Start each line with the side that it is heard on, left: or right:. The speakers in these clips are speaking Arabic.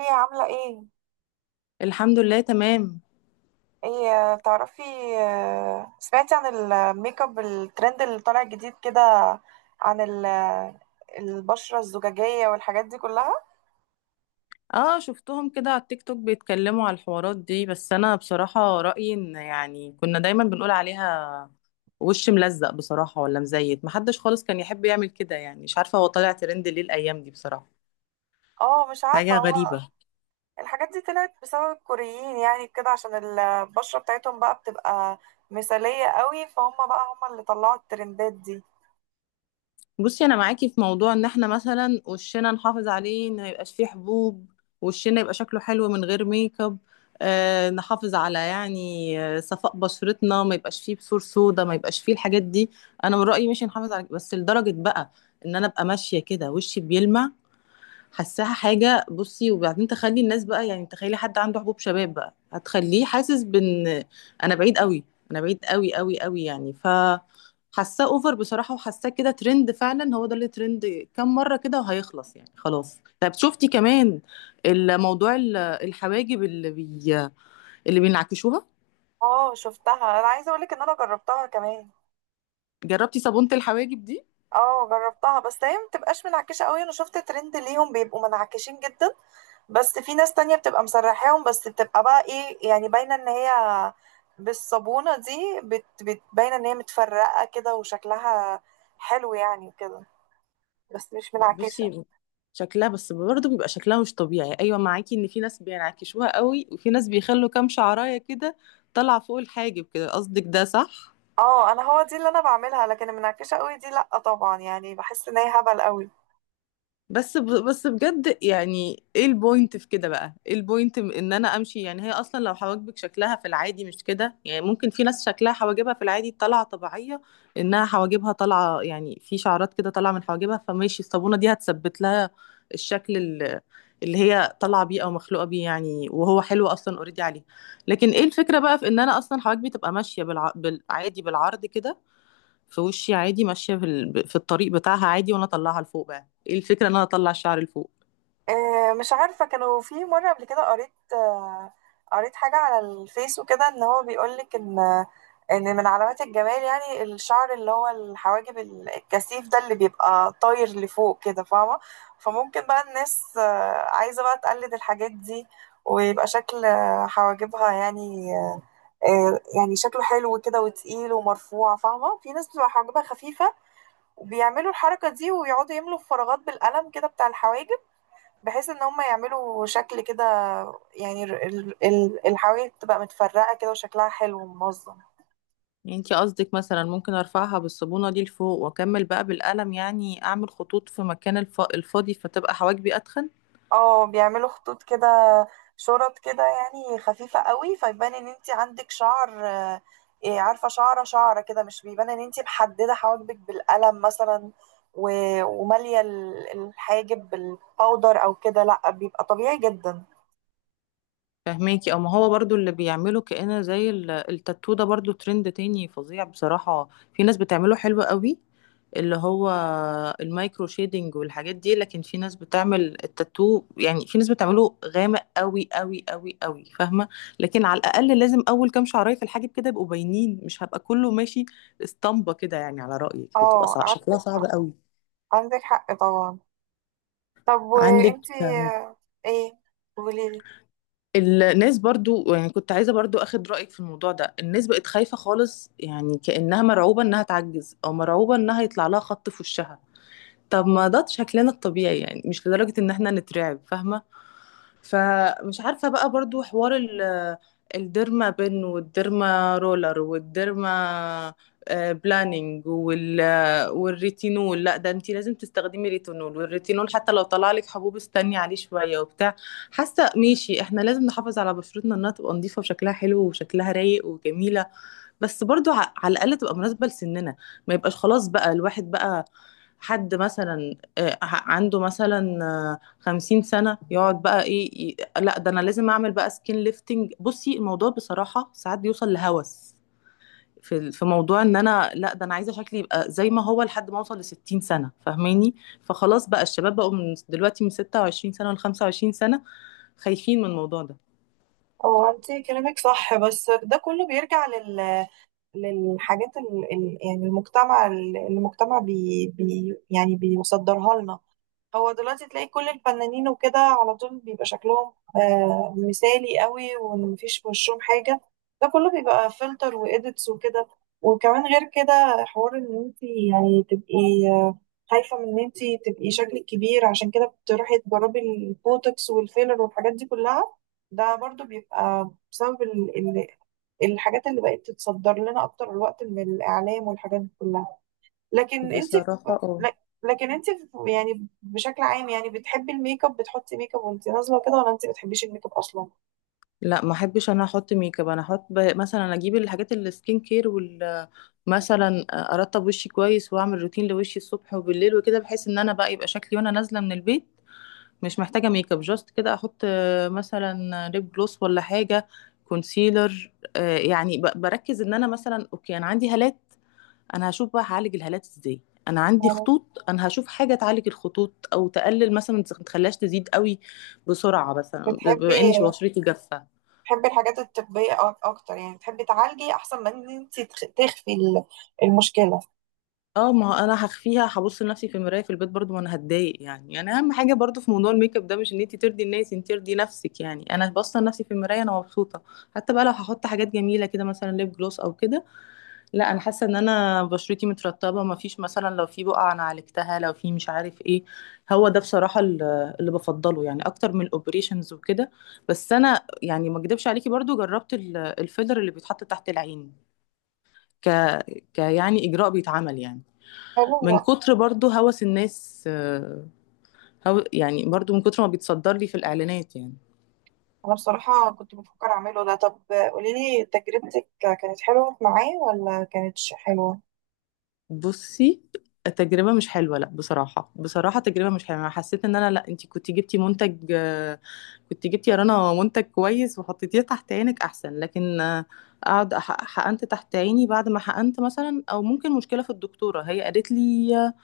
right: ايه عاملة ايه؟
left: الحمد لله تمام.
right: ايه، تعرفي، سمعتي عن الميك اب الترند اللي طالع جديد كده، عن ال- البشرة الزجاجية والحاجات دي كلها؟
left: اه شفتهم كده على التيك توك بيتكلموا على الحوارات دي، بس انا بصراحة رأيي ان يعني كنا دايما بنقول عليها وش ملزق بصراحة ولا مزيت، محدش خالص كان يحب يعمل كده، يعني مش عارفة هو طالع ترند ليه الايام دي بصراحة،
right: اه، مش عارفة.
left: حاجة
right: هو
left: غريبة.
right: الحاجات دي طلعت بسبب الكوريين يعني كده، عشان البشرة بتاعتهم بقى بتبقى مثالية قوي، فهم بقى هم اللي طلعوا الترندات دي.
left: بصي انا معاكي في موضوع ان احنا مثلا وشنا نحافظ عليه ان ما يبقاش فيه حبوب، وشنا يبقى شكله حلو من غير ميك اب، آه نحافظ على يعني صفاء بشرتنا، ما يبقاش فيه بثور سودا، ما يبقاش فيه الحاجات دي. انا من رأيي مش نحافظ على بس لدرجة بقى ان انا ابقى ماشية كده وشي بيلمع، حاساها حاجة. بصي وبعدين تخلي الناس بقى يعني تخيلي حد عنده حبوب شباب بقى هتخليه حاسس بان انا بعيد قوي انا بعيد قوي قوي قوي، يعني ف حاساه اوفر بصراحة، وحاساه كده ترند فعلا، هو ده اللي ترند كام مرة كده وهيخلص يعني خلاص. طب شفتي كمان الموضوع الحواجب اللي بينعكشوها،
right: اه شفتها. انا عايزة اقولك ان انا جربتها كمان.
left: جربتي صابونة الحواجب دي؟
right: اه جربتها، بس هي ما بتبقاش منعكشه قوي. انا شفت ترند ليهم بيبقوا منعكشين جدا، بس في ناس تانية بتبقى مسرحاهم بس، بتبقى بقى ايه يعني، باينه ان هي بالصابونه دي بت بت باينه ان هي متفرقه كده وشكلها حلو يعني كده، بس مش منعكشه.
left: بصي شكلها بس برضه بيبقى شكلها مش طبيعي، ايوه معاكي ان في ناس بينعكشوها قوي وفي ناس بيخلوا كام شعرايه كده طالعه فوق الحاجب كده، قصدك ده صح؟
right: اه، انا هو دي اللي انا بعملها، لكن المنعكشه قوي دي لا طبعا، يعني بحس ان هي هبل قوي.
left: بس بجد يعني ايه البوينت في كده، بقى ايه البوينت ان انا امشي يعني، هي اصلا لو حواجبك شكلها في العادي مش كده، يعني ممكن في ناس شكلها حواجبها في العادي طالعه طبيعيه انها حواجبها طالعه، يعني في شعرات كده طالعه من حواجبها، فماشي الصابونه دي هتثبت لها الشكل اللي هي طالعه بيه او مخلوقه بيه يعني، وهو حلو اصلا اوريدي عليه. لكن ايه الفكره بقى في ان انا اصلا حواجبي تبقى ماشيه بالعادي بالعرض كده في وشي عادي، ماشيه في في الطريق بتاعها عادي، وانا اطلعها لفوق، بقى ايه الفكره ان انا اطلع الشعر لفوق؟
right: مش عارفة، كانوا في مرة قبل كده قريت، قريت حاجة على الفيس وكده، ان هو بيقولك ان من علامات الجمال يعني الشعر اللي هو الحواجب الكثيف ده اللي بيبقى طاير لفوق كده، فاهمة؟ فممكن بقى الناس عايزة بقى تقلد الحاجات دي، ويبقى شكل حواجبها يعني، يعني شكله حلو كده وتقيل ومرفوع، فاهمة؟ في ناس بتبقى حواجبها خفيفة، وبيعملوا الحركة دي، ويقعدوا يملوا الفراغات بالقلم كده بتاع الحواجب، بحيث ان هم يعملوا شكل كده يعني الحواجز بتبقى متفرقة كده وشكلها حلو ومنظم.
left: يعني انتي قصدك مثلا ممكن ارفعها بالصابونه دي لفوق واكمل بقى بالقلم، يعني اعمل خطوط في مكان الفاضي فتبقى حواجبي اتخن؟
right: اه بيعملوا خطوط كده شرط كده، يعني خفيفة قوي فيبان ان انت عندك شعر، إيه، عارفة، شعرة شعرة كده، مش بيبان ان انت محددة حواجبك بالقلم مثلا، ومالية الحاجب بالباودر او كده، لا بيبقى طبيعي جدا.
left: فهماكي؟ او ما هو برضو اللي بيعمله كأنه زي التاتو ده، برضو ترند تاني فظيع بصراحه، في ناس بتعمله حلو قوي، اللي هو المايكرو شيدنج والحاجات دي، لكن في ناس بتعمل التاتو يعني، في ناس بتعمله غامق قوي قوي قوي قوي، فاهمه؟ لكن على الاقل لازم اول كام شعرايه في الحاجب كده يبقوا باينين، مش هبقى كله ماشي اسطمبه كده، يعني على رايك بتبقى
right: اه عندك
left: شكلها صعب
right: حق.
left: قوي.
right: عندك حق طبعا. طب
left: عندك
right: وانتي؟ آه، ايه، قولي.
left: الناس برضو يعني كنت عايزه برضو اخد رايك في الموضوع ده، الناس بقت خايفه خالص، يعني كانها مرعوبه انها تعجز او مرعوبه انها يطلع لها خط في وشها، طب ما ده شكلنا الطبيعي يعني، مش لدرجه ان احنا نترعب، فاهمه؟ فمش عارفة بقى برضو حوار الديرما بن والديرما رولر والديرما بلانينج وال آه، والريتينول، لا ده انتي لازم تستخدمي ريتينول، والريتينول حتى لو طلع لك حبوب استني عليه شوية وبتاع، حاسة ماشي احنا لازم نحافظ على بشرتنا انها تبقى نظيفة وشكلها حلو وشكلها رايق وجميلة، بس برضو على الاقل تبقى مناسبه لسننا، ما يبقاش خلاص بقى الواحد بقى حد مثلا عنده مثلا 50 سنة يقعد بقى ايه لا ده انا لازم اعمل بقى سكين ليفتنج. بصي الموضوع بصراحة ساعات بيوصل لهوس في في موضوع ان انا لا ده انا عايزة شكلي يبقى زي ما هو لحد ما اوصل لستين سنة، فاهماني؟ فخلاص بقى الشباب بقوا من دلوقتي من 26 سنة لخمسة وعشرين سنة خايفين من الموضوع ده
right: اه انت كلامك صح، بس ده كله بيرجع للحاجات يعني المجتمع، اللي المجتمع يعني بيصدرها لنا. هو دلوقتي تلاقي كل الفنانين وكده على طول بيبقى شكلهم مثالي قوي، ومفيش في وشهم حاجة. ده كله بيبقى فلتر وإيديتس وكده. وكمان غير كده، حوار إن أنت يعني تبقي، آه، خايفة من إن أنت تبقي شكلك كبير، عشان كده بتروحي تجربي البوتوكس والفيلر والحاجات دي كلها. ده برضو بيبقى بسبب ال ال الحاجات اللي بقت تتصدر لنا أكتر الوقت من الإعلام والحاجات دي كلها. لكن انت في...
left: بصراحة. اه
right: لك- لكن انت في... يعني بشكل عام، يعني بتحبي الميك اب؟ بتحطي ميك اب وانت نازله وكده، ولا انت بتحبيش الميك اب اصلا؟
left: لا ما احبش انا احط ميك اب، انا احط مثلا اجيب الحاجات السكين كير وال مثلا ارطب وشي كويس واعمل روتين لوشي الصبح وبالليل وكده، بحيث ان انا بقى يبقى شكلي وانا نازله من البيت مش محتاجه ميك اب، جاست كده احط مثلا ليب جلوس ولا حاجه، كونسيلر، يعني بركز ان انا مثلا اوكي انا عندي هالات، انا هشوف بقى هعالج الهالات ازاي، انا عندي
right: يعني
left: خطوط انا هشوف حاجه تعالج الخطوط او تقلل مثلا ما تخليهاش تزيد قوي بسرعه، مثلا
right: بتحبي
left: بما اني بشرتي جافه.
right: بتحبي الحاجات الطبيه اكتر، يعني بتحبي تعالجي احسن من ان انت تخفي المشكله؟
left: اه ما هو انا هخفيها هبص لنفسي في المرايه في البيت برضو، ما انا هتضايق يعني، يعني اهم حاجه برضو في موضوع الميك اب ده مش ان انت ترضي الناس، انت ترضي نفسك، يعني انا باصه لنفسي في المرايه انا مبسوطه، حتى بقى لو هحط حاجات جميله كده مثلا ليب جلوس او كده، لا انا حاسه ان انا بشرتي مترطبه ما فيش مثلا، لو في بقع انا عالجتها، لو في مش عارف ايه، هو ده بصراحه اللي بفضله يعني اكتر من الاوبريشنز وكده. بس انا يعني ما اكدبش عليكي، برضو جربت الفيلر اللي بيتحط تحت العين، ك... ك يعني اجراء بيتعمل يعني
right: حلو.
left: من كتر برضو هوس الناس، هو يعني برضو من كتر ما بيتصدر لي في الإعلانات يعني.
right: انا بصراحه كنت بفكر اعمله ده. طب قولي لي، تجربتك كانت حلوه معايا ولا كانتش حلوه؟
left: بصي التجربة مش حلوة، لا بصراحة بصراحة تجربة مش حلوة، أنا حسيت إن أنا لا، أنت كنت جبتي منتج كنت جبتي يا رنا منتج كويس وحطيتيه تحت عينك أحسن، لكن أقعد حقنت تحت عيني، بعد ما حقنت مثلا أو ممكن مشكلة في الدكتورة، هي قالت لي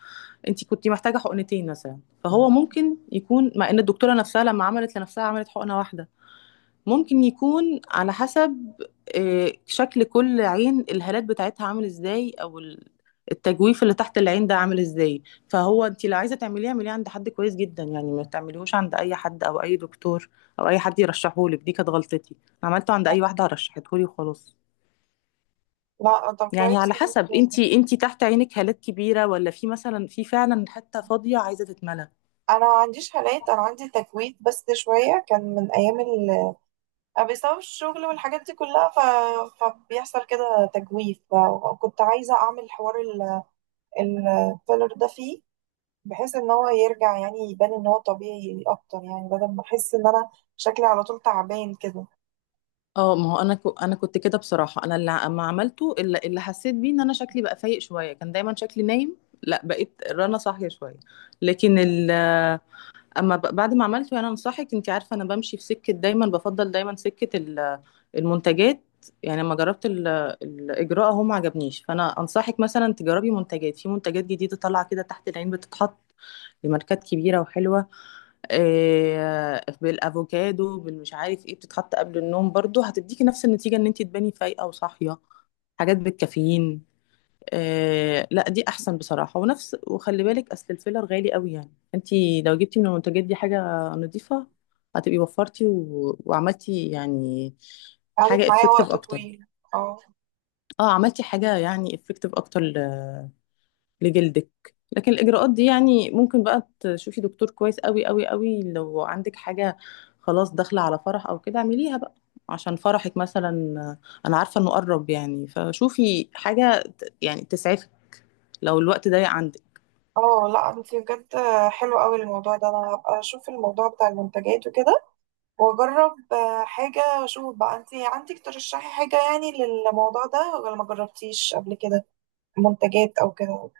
left: أنت كنت محتاجة حقنتين مثلا، فهو ممكن يكون مع إن الدكتورة نفسها لما عملت لنفسها عملت حقنة واحدة، ممكن يكون على حسب شكل كل عين الهالات بتاعتها عامل ازاي او التجويف اللي تحت العين ده عامل ازاي. فهو انت لو عايزه تعمليه، اعمليه عند حد كويس جدا، يعني ما تعمليهوش عند اي حد او اي دكتور او اي حد يرشحهولك، دي كانت غلطتي، عملته عند اي واحده رشحتهولي وخلاص.
right: لا طب
left: يعني
right: كويس.
left: على حسب انت، انت تحت عينك هالات كبيره ولا في مثلا في فعلا حته فاضيه عايزه تتملى.
right: انا ما عنديش هالات، انا عندي تكويت بس شويه، كان من ايام بسبب الشغل والحاجات دي كلها، فبيحصل كده تجويف، وكنت عايزة أعمل حوار الفيلر ده فيه، بحيث إن هو يرجع يعني يبان إن هو طبيعي أكتر، يعني بدل ما أحس إن أنا شكلي على طول تعبان كده.
left: اه ما هو انا كنت كده بصراحه، انا اللي ما عملته اللي حسيت بيه ان انا شكلي بقى فايق شويه، كان دايما شكلي نايم، لا بقيت رنا صاحيه شويه، لكن ال اما بعد ما عملته يعني انا صاحيه، انت عارفه انا بمشي في سكه دايما، بفضل دايما سكه المنتجات، يعني لما جربت الاجراء هو ما عجبنيش، فانا انصحك مثلا تجربي منتجات، في منتجات جديده طالعه كده تحت العين بتتحط لماركات كبيره وحلوه، بالافوكادو بالمش عارف ايه بتتحط قبل النوم، برضو هتديكي نفس النتيجه ان انت تباني فايقه وصاحيه، حاجات بالكافيين. آه لا دي احسن بصراحه ونفس، وخلي بالك اصل الفيلر غالي قوي، يعني انت لو جبتي من المنتجات دي حاجه نظيفه هتبقي وفرتي وعملتي يعني
right: قعدت
left: حاجه
right: معايا
left: افكتيف
right: وقت
left: اكتر،
right: طويل. اه.
left: اه عملتي حاجه يعني افكتيف اكتر لجلدك. لكن الإجراءات دي يعني ممكن بقى تشوفي دكتور كويس قوي قوي قوي، لو عندك حاجة خلاص داخلة على فرح أو كده اعمليها بقى عشان فرحك مثلا، أنا عارفة إنه قرب، يعني فشوفي حاجة يعني تسعفك لو الوقت ضيق عندك.
right: اه لا انتي بجد حلو قوي الموضوع ده. انا هبقى اشوف الموضوع بتاع المنتجات وكده، واجرب حاجة واشوف. بقى انتي عندك ترشحي حاجة يعني للموضوع ده، ولا ما جربتيش قبل كده منتجات او كده؟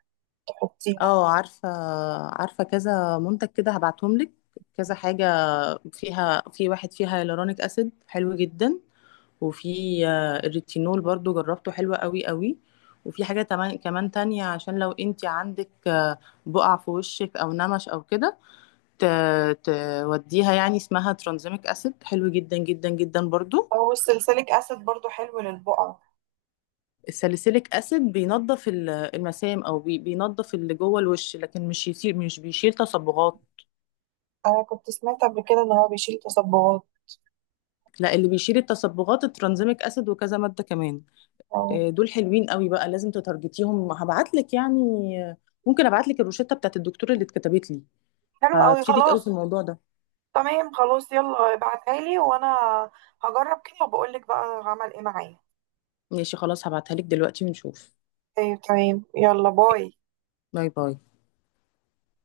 right: حطيها.
left: اه عارفة، عارفة كذا منتج كده هبعتهم لك، كذا حاجة فيها، في واحد فيها هيالورونيك أسيد حلو جدا، وفي الريتينول برضو جربته حلو قوي قوي، وفي حاجة كمان تانية عشان لو انت عندك بقع في وشك او نمش او كده، توديها يعني، اسمها ترانزيميك اسيد حلو جدا جدا جدا برضو.
right: او السلسليك اسيد برضو حلو للبقعه.
left: الساليسيليك اسيد بينظف المسام او بينظف اللي جوه الوش، لكن مش يصير مش بيشيل تصبغات،
right: انا كنت سمعت قبل كده ان هو بيشيل تصبغات.
left: لا اللي بيشيل التصبغات الترانزيميك اسيد وكذا مادة كمان،
right: أو.
left: دول حلوين قوي بقى لازم تتارجتيهم، هبعت لك يعني آه، ممكن ابعت لك الروشته بتاعت الدكتور اللي اتكتبت لي،
right: حلو قوي
left: هتفيدك قوي
right: خلاص.
left: في الموضوع ده.
right: تمام خلاص، يلا ابعتها لي، وانا هجرب كده وبقول لك بقى عمل ايه معايا.
left: ماشي خلاص هبعتها لك دلوقتي ونشوف.
right: طيب تمام، يلا باي.
left: باي باي.